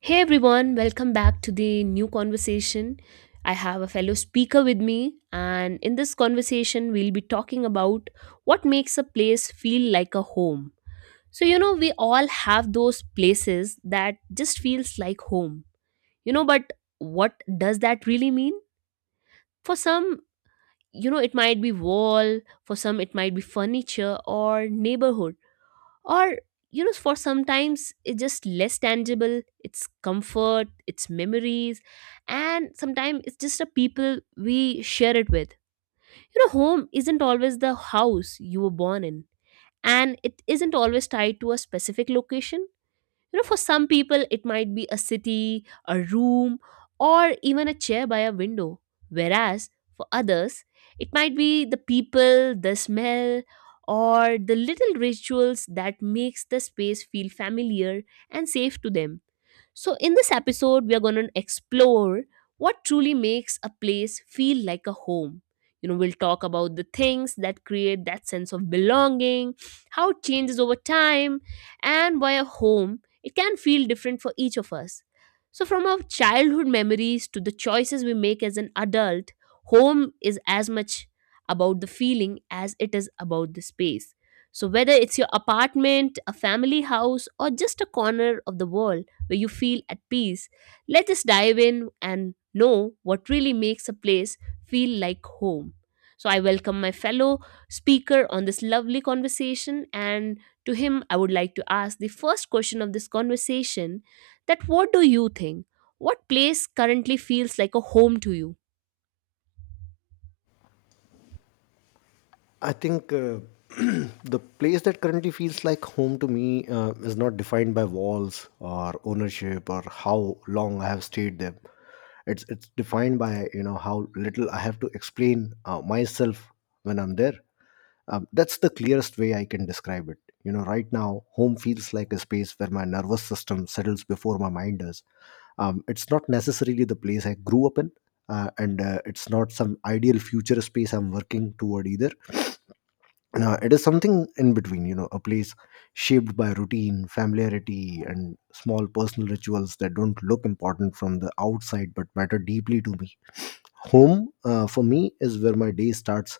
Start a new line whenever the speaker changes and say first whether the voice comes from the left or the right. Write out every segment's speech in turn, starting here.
right: Hey everyone, welcome back to the new conversation. I have a fellow speaker with me, and in this conversation, we'll be talking about what makes a place feel like a home. So, we all have those places that just feels like home. But what does that really mean? For some, it might be wall. For some, it might be furniture or neighborhood, or for sometimes it's just less tangible. It's comfort, it's memories, and sometimes it's just the people we share it with. Home isn't always the house you were born in, and it isn't always tied to a specific location. For some people, it might be a city, a room, or even a chair by a window. Whereas for others, it might be the people, the smell, or the little rituals that makes the space feel familiar and safe to them. So, in this episode, we are going to explore what truly makes a place feel like a home. We'll talk about the things that create that sense of belonging, how it changes over time, and why a home it can feel different for each of us. So, from our childhood memories to the choices we make as an adult, home is as much about the feeling as it is about the space. So, whether it's your apartment, a family house, or just a corner of the world where you feel at peace. Let us dive in and know what really makes a place feel like home. So, I welcome my fellow speaker on this lovely conversation, and to him, I would like to ask the first question of this conversation that what do you think? What place currently feels like a home to you?
left: I think the place that currently feels like home to me is not defined by walls or ownership or how long I have stayed there. It's defined by how little I have to explain myself when I'm there. That's the clearest way I can describe it. You know, right now, home feels like a space where my nervous system settles before my mind does. It's not necessarily the place I grew up in, and it's not some ideal future space I'm working toward either now. It is something in between, you know, a place shaped by routine, familiarity, and small personal rituals that don't look important from the outside but matter deeply to me. Home, for me, is where my day starts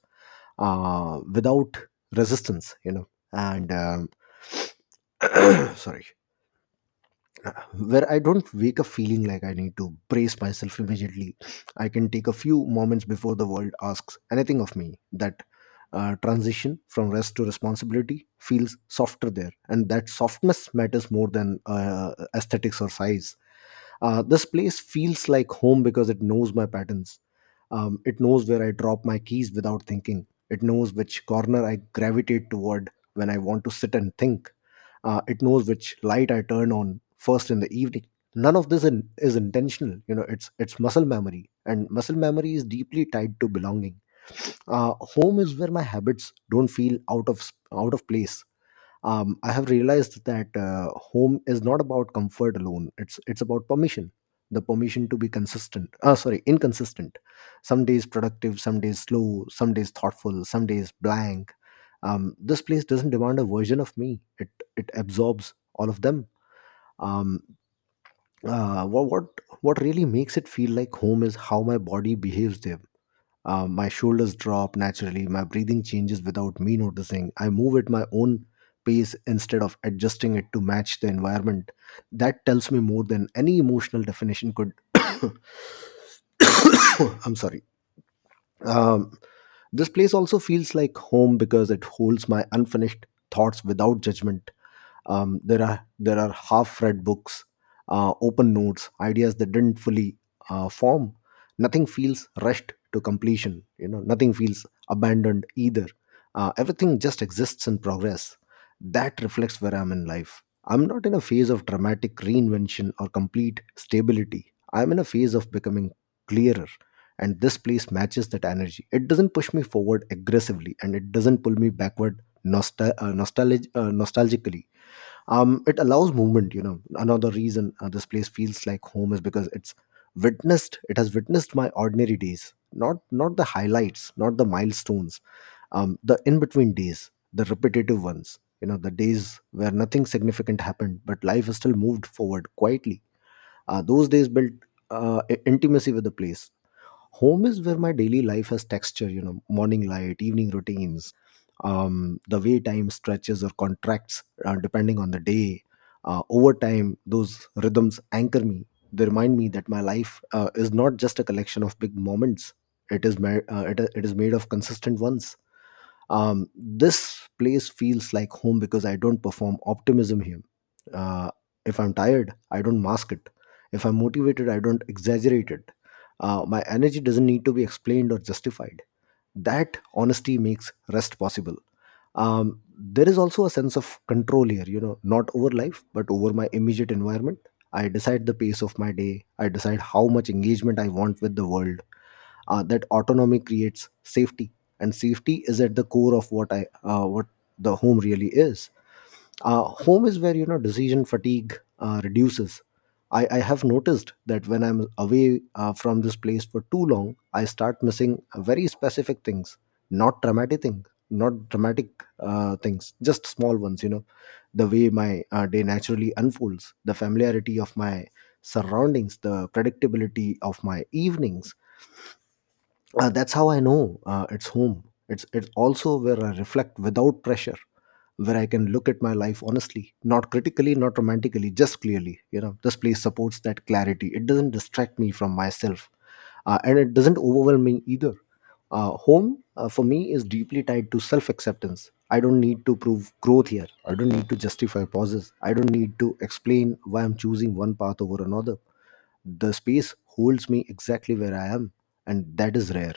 left: without resistance, you know, and sorry, where I don't wake up feeling like I need to brace myself immediately. I can take a few moments before the world asks anything of me. That transition from rest to responsibility feels softer there, and that softness matters more than aesthetics or size. This place feels like home because it knows my patterns. It knows where I drop my keys without thinking. It knows which corner I gravitate toward when I want to sit and think. Uh, it knows which light I turn on first in the evening. None of this is intentional. You know, it's muscle memory, and muscle memory is deeply tied to belonging. Uh, home is where my habits don't feel out of place. I have realized that home is not about comfort alone. It's about permission, the permission to be consistent sorry inconsistent. Some days productive, some days slow, some days thoughtful, some days blank. Um, this place doesn't demand a version of me. It absorbs all of them. Um, uh, what, what what really makes it feel like home is how my body behaves there. Um, my shoulders drop naturally, my breathing changes without me noticing, I move at my own pace instead of adjusting it to match the environment. That tells me more than any emotional definition could. I'm sorry. Um, this place also feels like home because it holds my unfinished thoughts without judgment. There are half-read books, open notes, ideas that didn't fully form. Nothing feels rushed to completion. You know, nothing feels abandoned either. Everything just exists in progress. That reflects where I'm in life. I'm not in a phase of dramatic reinvention or complete stability. I'm in a phase of becoming clearer, and this place matches that energy. It doesn't push me forward aggressively, and it doesn't pull me backward nostalgically. Um it allows movement. You know, another reason this place feels like home is because it's witnessed. It has witnessed my ordinary days, not the highlights, not the milestones. Um the in between days, the repetitive ones, you know, the days where nothing significant happened but life is still moved forward quietly. Uh, those days built intimacy with the place. Home is where my daily life has texture. You know, morning light, evening routines, the way time stretches or contracts depending on the day. Uh, over time, those rhythms anchor me. They remind me that my life is not just a collection of big moments. It is made of consistent ones. Um, this place feels like home because I don't perform optimism here. Uh, if I'm tired, I don't mask it. If I'm motivated, I don't exaggerate it. Uh, my energy doesn't need to be explained or justified. That honesty makes rest possible. Um, there is also a sense of control here, you know, not over life but over my immediate environment. I decide the pace of my day. I decide how much engagement I want with the world. Uh, that autonomy creates safety, and safety is at the core of what the home really is. Uh, home is where, you know, decision fatigue reduces. I have noticed that when I'm away from this place for too long, I start missing very specific things. Not dramatic things, just small ones, you know, the way my day naturally unfolds, the familiarity of my surroundings, the predictability of my evenings. Uh, that's how I know it's home. It's also where I reflect without pressure, where I can look at my life honestly, not critically, not romantically, just clearly. You know, this place supports that clarity. It doesn't distract me from myself, and it doesn't overwhelm me either. Uh, home, for me, is deeply tied to self acceptance. I don't need to prove growth here. I don't need to justify pauses. I don't need to explain why I'm choosing one path over another. The space holds me exactly where I am, and that is rare.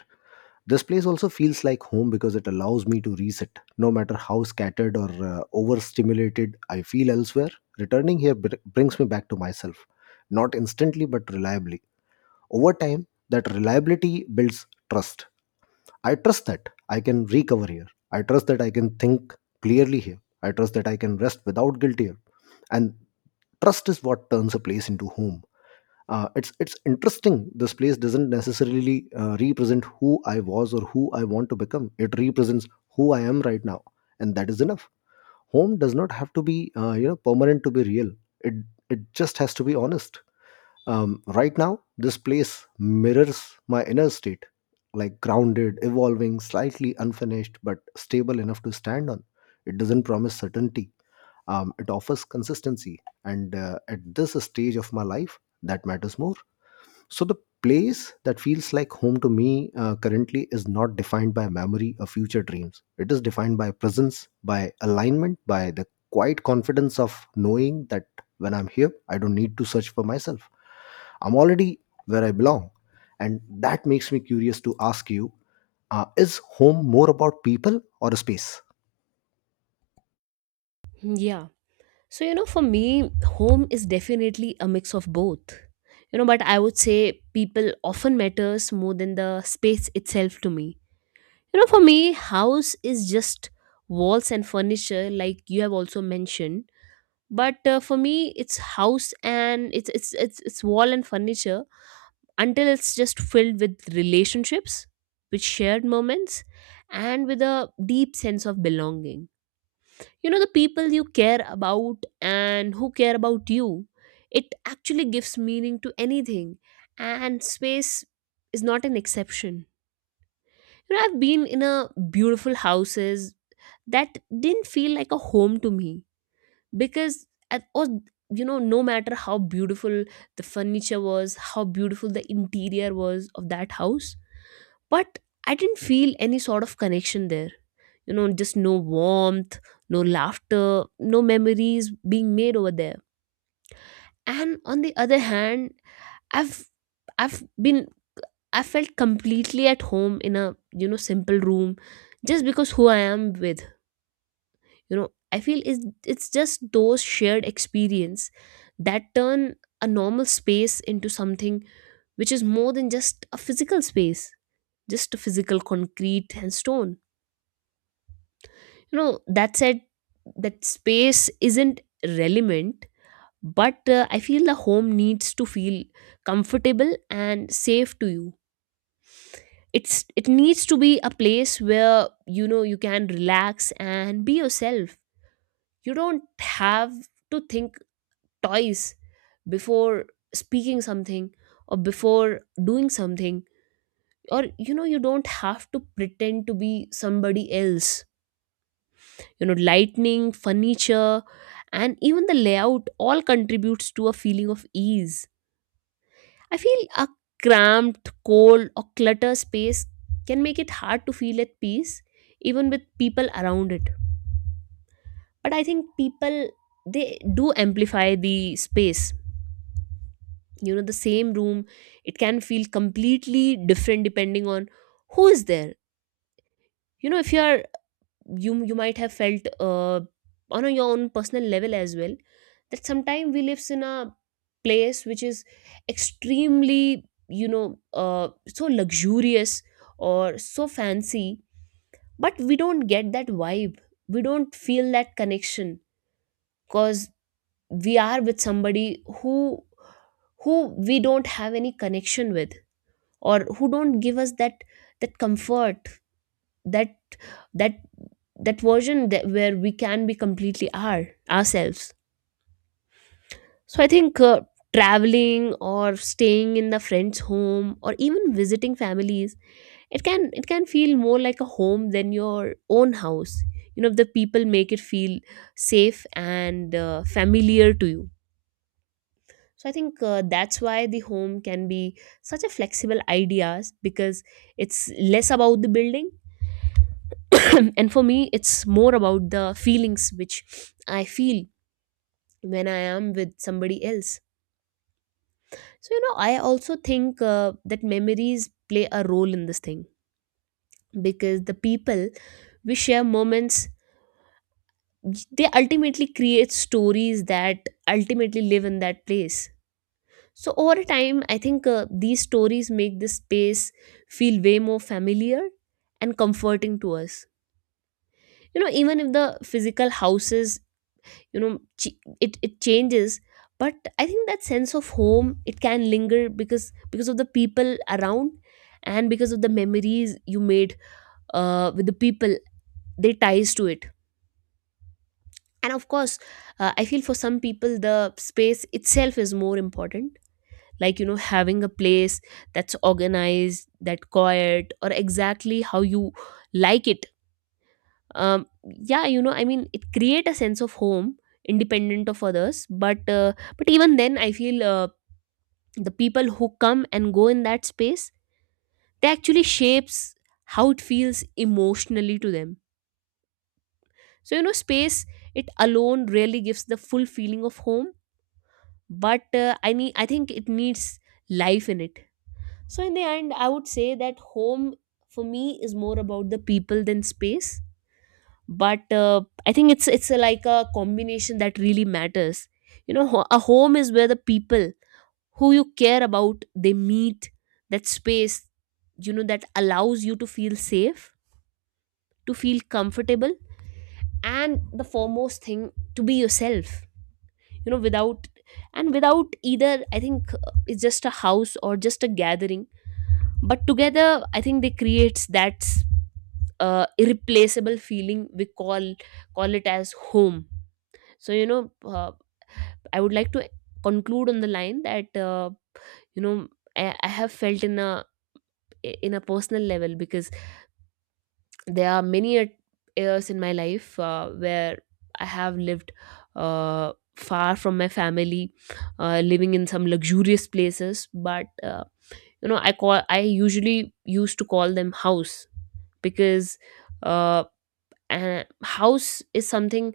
left: This place also feels like home because it allows me to reset, no matter how scattered or overstimulated I feel elsewhere. Returning here brings me back to myself, not instantly but reliably. Over time, that reliability builds trust. I trust that I can recover here. I trust that I can think clearly here. I trust that I can rest without guilt here. And trust is what turns a place into home. It's interesting. This place doesn't necessarily represent who I was or who I want to become. It represents who I am right now, and that is enough. Home does not have to be permanent to be real. it it just has to be honest. Um, right now, this place mirrors my inner state, like grounded, evolving, slightly unfinished but stable enough to stand on. It doesn't promise certainty. Um, it offers consistency, and at this stage of my life, that matters more. So the place that feels like home to me currently is not defined by memory or future dreams. It is defined by presence, by alignment, by the quiet confidence of knowing that when I'm here, I don't need to search for myself. I'm already where I belong. And that makes me curious to ask you, is home more about people or a space?
right: Yeah. So, for me, home is definitely a mix of both. But I would say people often matters more than the space itself to me. For me, house is just walls and furniture, like you have also mentioned. But for me, it's house and it's wall and furniture, until it's just filled with relationships, with shared moments, and with a deep sense of belonging. The people you care about and who care about you, it actually gives meaning to anything, and space is not an exception. I've been in a beautiful houses that didn't feel like a home to me, because at, or no matter how beautiful the furniture was, how beautiful the interior was of that house, but I didn't feel any sort of connection there. Just no warmth, no laughter, no memories being made over there. And on the other hand, I've I've been I felt completely at home in a simple room, just because who I am with. I feel it's just those shared experience that turn a normal space into something which is more than just a physical space, just a physical concrete and stone. That said, that space isn't relevant, but I feel the home needs to feel comfortable and safe to you. It needs to be a place where you can relax and be yourself. You don't have to think twice before speaking something, or before doing something, or you don't have to pretend to be somebody else. Lightning, furniture, and even the layout all contributes to a feeling of ease. I feel a cramped, cold, or clutter space can make it hard to feel at peace even with people around it. But I think people, they do amplify the space. The same room, it can feel completely different depending on who is there. If you are, you might have felt on your own personal level as well, that sometimes we lives in a place which is extremely so luxurious or so fancy, but we don't get that vibe. We don't feel that connection, because we are with somebody who we don't have any connection with, or who don't give us that, that comfort, that that that version, that where we can be completely our ourselves. So I think traveling or staying in the friend's home or even visiting families, it can, it can feel more like a home than your own house if the people make it feel safe and familiar to you. So I think that's why the home can be such a flexible ideas, because it's less about the building. And for me, it's more about the feelings which I feel when I am with somebody else. So I also think that memories play a role in this thing, because the people we share moments, they ultimately create stories that ultimately live in that place. So over time, I think these stories make this space feel way more familiar and comforting to us. Even if the physical houses you know ch- it changes, but I think that sense of home it can linger, because of the people around and because of the memories you made with the people they ties to it. And of course, I feel for some people the space itself is more important, like having a place that's organized, that quiet, or exactly how you like it. Um, yeah, I mean it create a sense of home independent of others, but but even then I feel the people who come and go in that space, they actually shapes how it feels emotionally to them. So space, it alone really gives the full feeling of home, but I think it needs life in it. So in the end, I would say that home for me is more about the people than space, but I think it's a, like a combination that really matters. A home is where the people who you care about they meet that space, that allows you to feel safe, to feel comfortable, and the foremost thing to be yourself. Without and without either, I think it's just a house or just a gathering, but together I think they creates that irreplaceable feeling we call it as home. So, I would like to conclude on the line that, you know, I have felt in a, in a personal level, because there are many years in my life where I have lived far from my family, living in some luxurious places. But I usually used to call them house, because uh, a house is something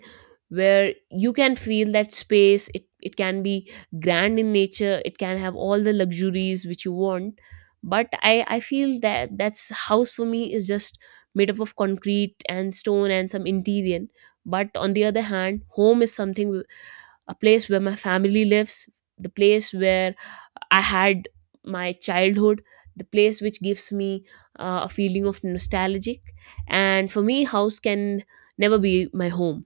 right: where you can feel that space, it can be grand in nature, it can have all the luxuries which you want, but I feel that that's house for me is just made up of concrete and stone and some interior. But on the other hand, home is something a place where my family lives, the place where I had my childhood, the place which gives me a feeling of nostalgic. And for me, house can never be my home.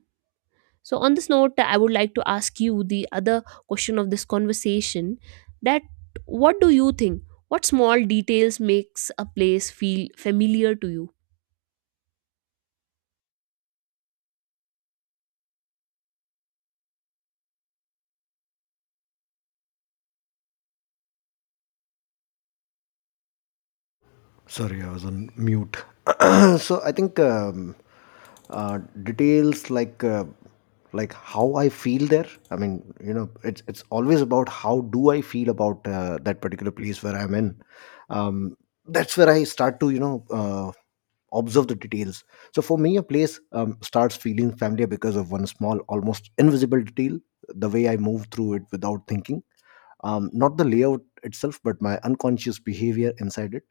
right: So on this note, I would like to ask you the other question of this conversation that what do you think? What small details makes a place feel familiar to you?
left: Sorry, I was on mute. So I think details like how I feel there. I mean, you know, it's always about how do I feel about that particular place where I'm in. Um, that's where I start to, you know, observe the details. So for me, a place starts feeling familiar because of one small, almost invisible detail, the way I move through it without thinking. Not the layout itself, but my unconscious behavior inside it.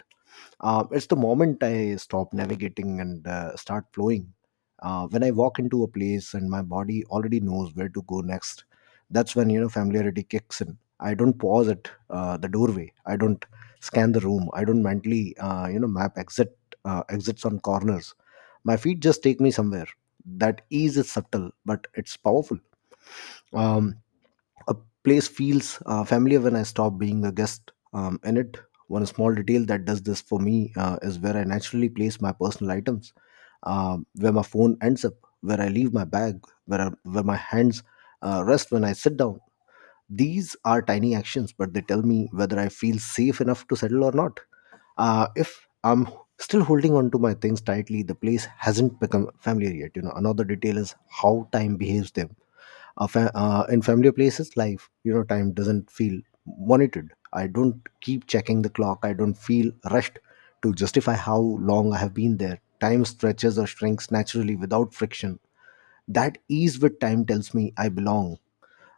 left: Uh, it's the moment I stop navigating and start flowing. When I walk into a place and my body already knows where to go next, that's when, you know, familiarity kicks in. I don't pause at the doorway. I don't scan the room. I don't mentally map exits on corners. My feet just take me somewhere. That ease is subtle, but it's powerful. Um, a place feels familiar when I stop being a guest in it. One small detail that does this for me is where I naturally place my personal items, where my phone ends up, where I leave my bag, where my hands rest when I sit down. These are tiny actions, but they tell me whether I feel safe enough to settle or not. If I'm still holding on to my things tightly, the place hasn't become familiar yet. You know, another detail is how time behaves them. Fa- in familiar places, life, you know, time doesn't feel monitored. I don't keep checking the clock. I don't feel rushed to justify how long I have been there. Time stretches or shrinks naturally without friction. That ease with time tells me I belong.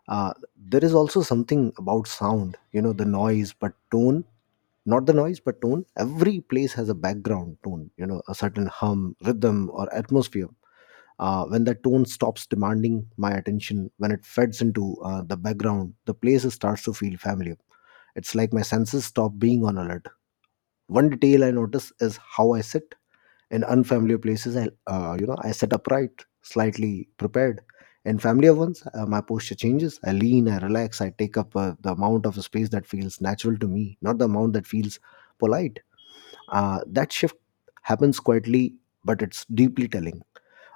left: Uh, there is also something about sound, you know, the noise but tone not the noise but tone. Every place has a background tone, you know, a certain hum, rhythm, or atmosphere. Uh, when the tone stops demanding my attention, when it fades into the background, the place starts to feel familiar. It's like my senses stop being on alert. One detail I notice is how I sit. In unfamiliar places, I I sit upright, slightly prepared. In familiar ones, my posture changes. I lean, I relax, I take up the amount of space that feels natural to me, not the amount that feels polite. Uh, that shift happens quietly, but it's deeply telling.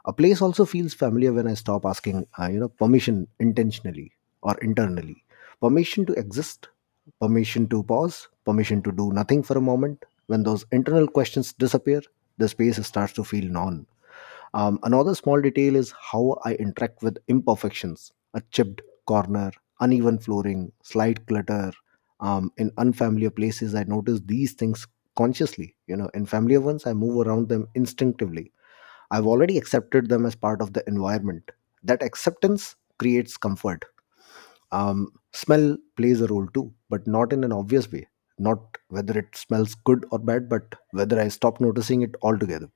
left: A place also feels familiar when I stop asking, permission intentionally or internally. Permission to exist, permission to pause, permission to do nothing for a moment. When those internal questions disappear, the space starts to feel non. Another small detail is how I interact with imperfections, a chipped corner, uneven flooring, slight clutter. In unfamiliar places, I notice these things consciously. You know, in familiar ones, I move around them instinctively. I've already accepted them as part of the environment. That acceptance creates comfort. Smell plays a role too, but not in an obvious way. Not whether it smells good or bad, but whether I stop noticing it altogether.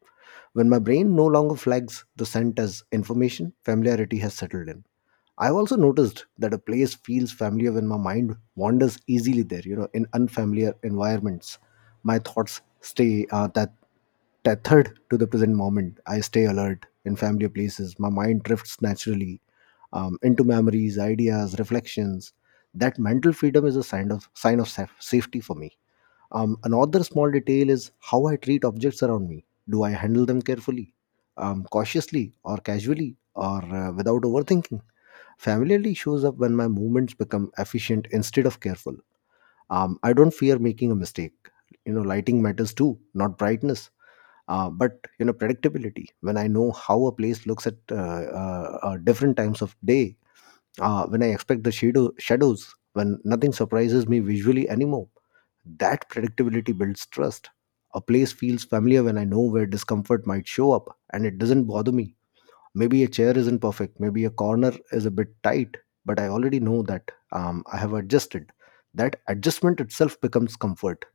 left: When my brain no longer flags the scent as information, familiarity has settled in. I've also noticed that a place feels familiar when my mind wanders easily there, you know, in unfamiliar environments. My thoughts stay that tethered to the present moment. I stay alert in familiar places. My mind drifts naturally into memories, ideas, reflections. That mental freedom is a sign of safety for me. Another small detail is how I treat objects around me. Do I handle them carefully, cautiously, or casually, or without overthinking? Familiarity shows up when my movements become efficient instead of careful. I don't fear making a mistake. You know, lighting matters too, not brightness. But you know, predictability. When I know how a place looks at different times of day, when I expect the shadows, when nothing surprises me visually anymore, that predictability builds trust. A place feels familiar when I know where discomfort might show up and it doesn't bother me. Maybe a chair isn't perfect, maybe a corner is a bit tight, but I already know that I have adjusted. That adjustment itself becomes comfort.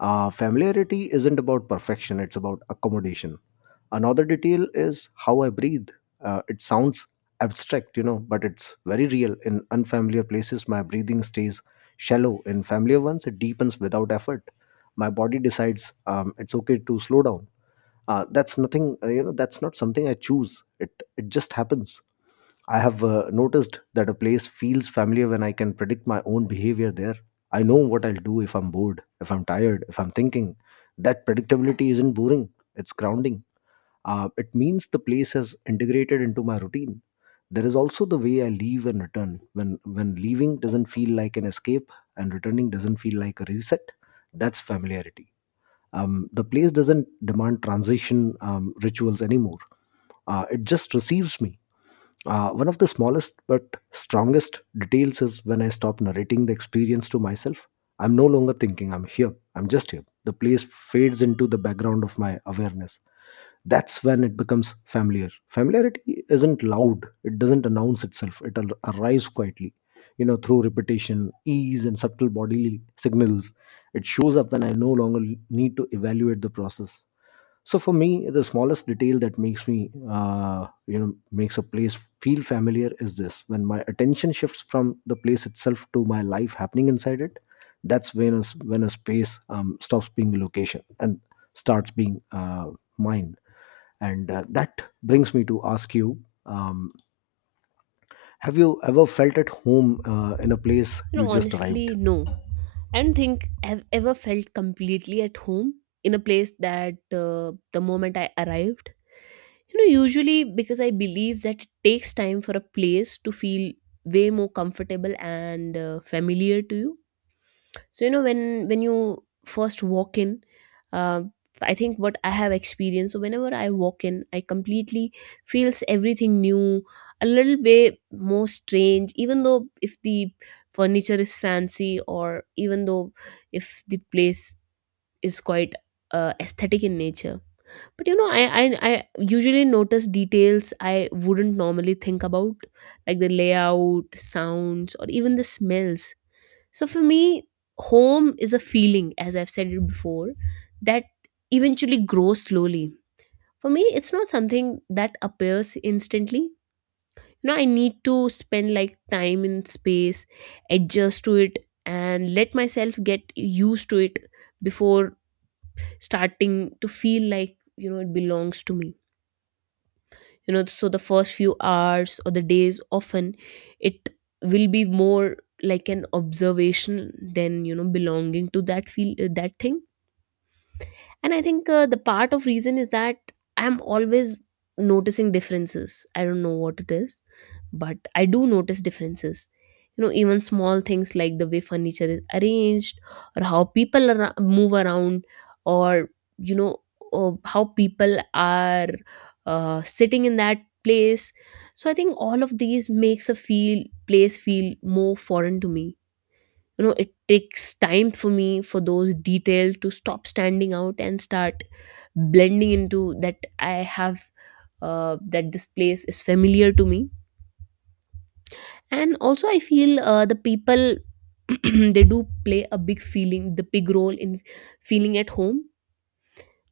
left: Familiarity isn't about perfection, it's about accommodation. Another detail is how I breathe. It sounds abstract, you know, but it's very real. In unfamiliar places, my breathing stays shallow. In familiar ones, it deepens without effort. My body decides it's okay to slow down. That's not something I choose. It just happens. I have noticed that a place feels familiar when I can predict my own behavior there. I know what I'll do if I'm bored, if I'm tired, if I'm thinking. That predictability isn't boring, it's grounding. Uh, it means the place has integrated into my routine. There is also the way I leave and return. When leaving doesn't feel like an escape and returning doesn't feel like a reset, that's familiarity. The place doesn't demand transition rituals anymore. It just receives me. One of the smallest but strongest details is when I stop narrating the experience to myself. I'm no longer thinking, I'm here, I'm just here. The place fades into the background of my awareness. That's when it becomes familiar. Familiarity isn't loud, it doesn't announce itself, arrives quietly, you know, through repetition, ease, and subtle bodily signals. It shows up when I no longer need to evaluate the process. So for me, the smallest detail that makes me makes a place feel familiar is this: when my attention shifts from the place itself to my life happening inside it. That's when when a space stops being a location and starts being mine. And that brings me to ask you, um, have you ever felt at home in a place
right: You know,
left: you just arrived?
right: honestly, no. I don't think I've ever felt completely at home in a place that the moment I arrived. Usually because I believe that it takes time for a place to feel way more comfortable and familiar to you. So when you first walk in, uh, I think what I have experienced, so whenever I walk in, I completely feels everything new, a little bit more strange, even though if the furniture is fancy, or even though if the place is quite aesthetic in nature. But I usually notice details I wouldn't normally think about, like the layout sounds or even the smells. So for me, home is a feeling, as I've said it before, that eventually grows slowly. For me, it's not something that appears instantly. I need to spend like time in space, adjust to it, and let myself get used to it before starting to feel like, it belongs to me. So the first few hours or the days often, it will be more like an observation than belonging to that feel, that thing. And I think the part of reason is that I'm always noticing differences. I don't know what it is, but I do notice differences. You know, even small things like the way furniture is arranged, or how people move around, or you know, or how people are sitting in that place. So I think all of these makes a feel place feel more foreign to me. You know, it takes time for me for those details to stop standing out and start blending into that I have, that this place is familiar to me. And also I feel, the people they do play a big feeling the big role in feeling at home,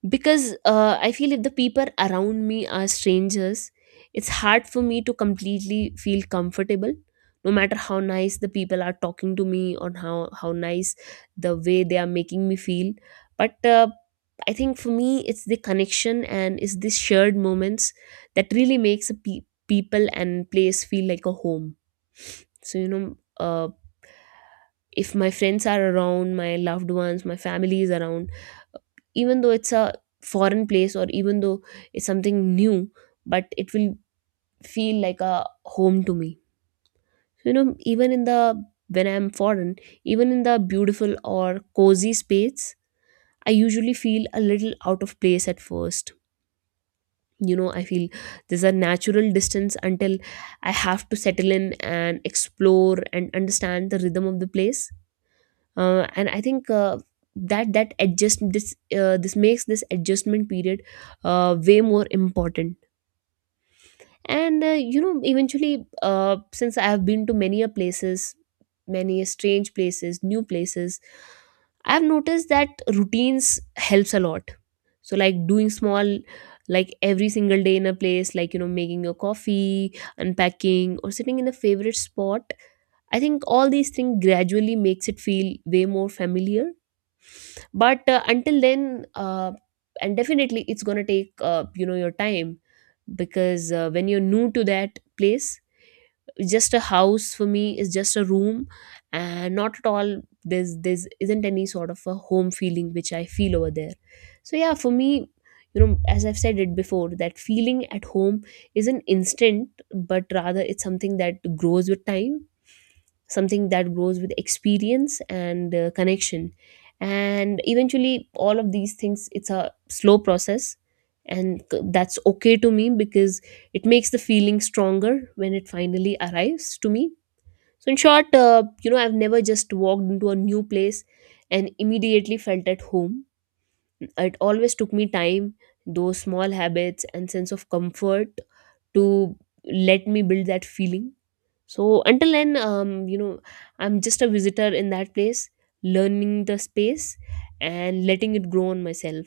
right: because I feel if the people around me are strangers, it's hard for me to completely feel comfortable, no matter how nice the people are talking to me or how nice the way they are making me feel. But I think for me it's the connection and it's these shared moments that really makes a people and place feel like a home. So if my friends are around, my loved ones, my family is around, even though it's a foreign place, or even though it's something new, but it will feel like a home to me. You know, even in the, when I'm foreign, even in the beautiful or cozy space, I usually feel a little out of place at first. You know, I feel there's a natural distance until I have to settle in and explore and understand the rhythm of the place. And I think, that that adjust this this makes this adjustment period way more important. And eventually, since I have been to many a places, many a strange places, new places, I've noticed that routines helps a lot. So like doing small, like every single day in a place, like making your coffee, unpacking, or sitting in a favorite spot, I think all these things gradually makes it feel way more familiar. But until then, and definitely it's gonna take, your time, because, when you're new to that place, just a house for me is just a room, and not at all, there's isn't any sort of a home feeling which I feel over there. So yeah, for me, as I've said it before, that feeling at home isn't instant, but rather it's something that grows with time, something that grows with experience and, connection. And eventually all of these things, it's a slow process, and that's okay to me, because it makes the feeling stronger when it finally arrives to me. So in short, I've never just walked into a new place and immediately felt at home. It always took me time, those small habits and sense of comfort to let me build that feeling. So until then, I'm just a visitor in that place, learning the space and letting it grow on myself.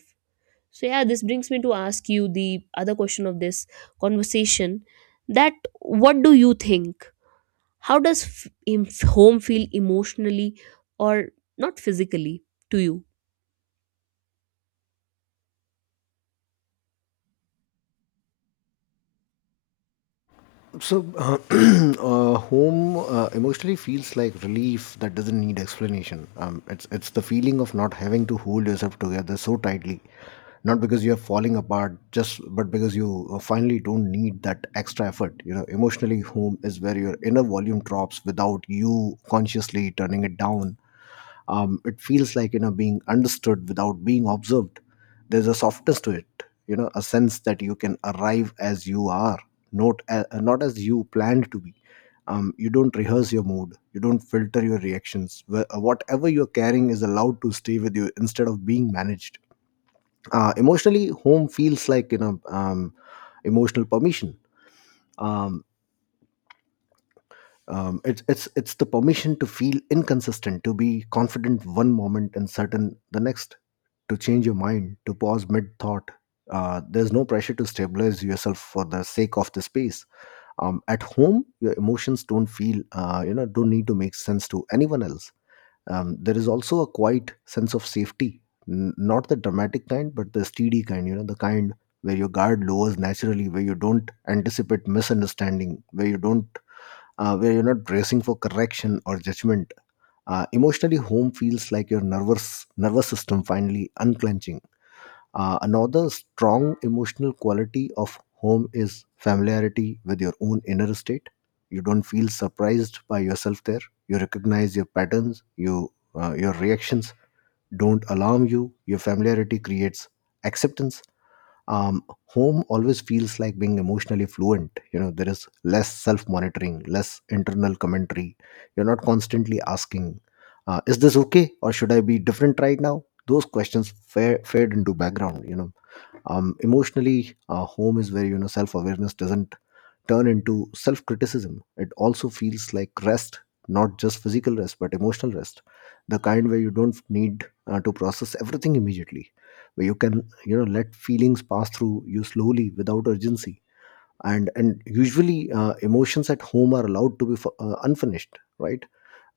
right: So yeah, this brings me to ask you the other question of this conversation, that what do you think, how does home feel emotionally or not physically to you?
left: So, home emotionally feels like relief that doesn't need explanation. It's the feeling of not having to hold yourself together so tightly, not because you are falling apart, just but because you finally don't need that extra effort. You know, emotionally, home is where your inner volume drops without you consciously turning it down. It feels like, you know, being understood without being observed. There's a softness to it, you know, a sense that you can arrive as you are, not as you planned to be. You don't rehearse your mood, you don't filter your reactions. Whatever you're carrying is allowed to stay with you instead of being managed. Uh, emotionally, home feels like, you know, emotional permission. Um, it's the permission to feel inconsistent, to be confident one moment and certain the next, to change your mind, to pause mid thought. Uh, there's no pressure to stabilize yourself for the sake of the space. Um, at home, your emotions don't feel don't need to make sense to anyone else. Um, there is also a quiet sense of safety. N- not the dramatic kind but the steady kind, you know, the kind where your guard lowers naturally, where you don't anticipate misunderstanding, where you're not bracing for correction or judgment. Emotionally, home feels like your nervous system finally unclenching. Another strong emotional quality of home is familiarity with your own inner state. You don't feel surprised by yourself there. You recognize your patterns. You your reactions don't alarm you. Your familiarity creates acceptance. Um, home always feels like being emotionally fluent. You know, there is less self monitoring, less internal commentary. You're not constantly asking, is this okay or should I be different right now? Those questions fade into background, you know. Um, emotionally, home is where, you know, self-awareness doesn't turn into self-criticism. It also feels like rest, not just physical rest but emotional rest, the kind where you don't need to process everything immediately, where you can, you know, let feelings pass through you slowly without urgency. And usually emotions at home are allowed to be unfinished, right?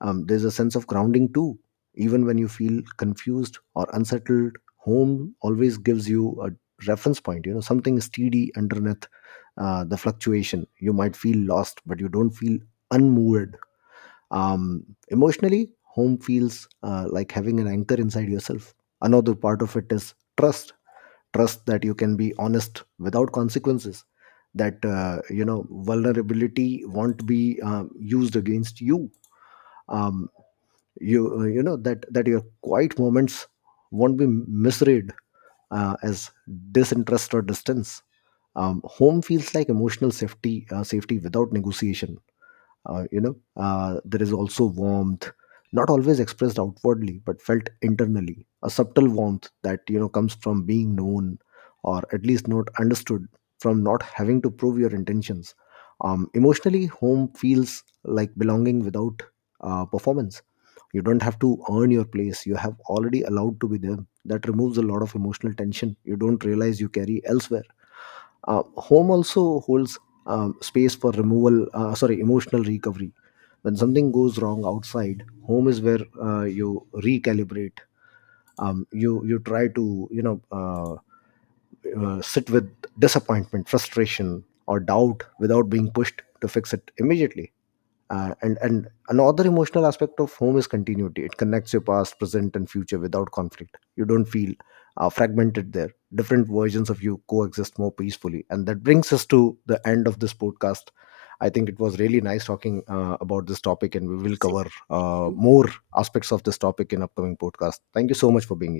left: there's a sense of grounding too. Even when you feel confused or unsettled, home always gives you a reference point, you know, something steady underneath the fluctuation. You might feel lost, but you don't feel unmoved. Emotionally, home feels like having an anchor inside yourself. Another part of it is trust that you can be honest without consequences, that you know, vulnerability won't be used against you. um, you know that your quiet moments won't be misread as disinterest or distance. Um, home feels like emotional safety, safety without negotiation. Uh, you know there is also warmth, not always expressed outwardly but felt internally, a subtle warmth that, you know, comes from being known, or at least not understood, from not having to prove your intentions. Um, emotionally, home feels like belonging without performance. You don't have to earn your place, you have already allowed to be there. That removes a lot of emotional tension you don't realize you carry elsewhere. Uh, home also holds space for removal, sorry, emotional recovery. When something goes wrong outside, home is where you recalibrate. You try to, you know, sit with disappointment, frustration, or doubt without being pushed to fix it immediately. And another emotional aspect of home is continuity. It connects your past, present, and future without conflict. You don't feel fragmented there. Different versions of you coexist more peacefully. And that brings us to the end of this podcast. I think it was really nice talking about this topic, and we will cover
right: Thank you.
left: more aspects of this topic in upcoming podcast. Thank you so much for being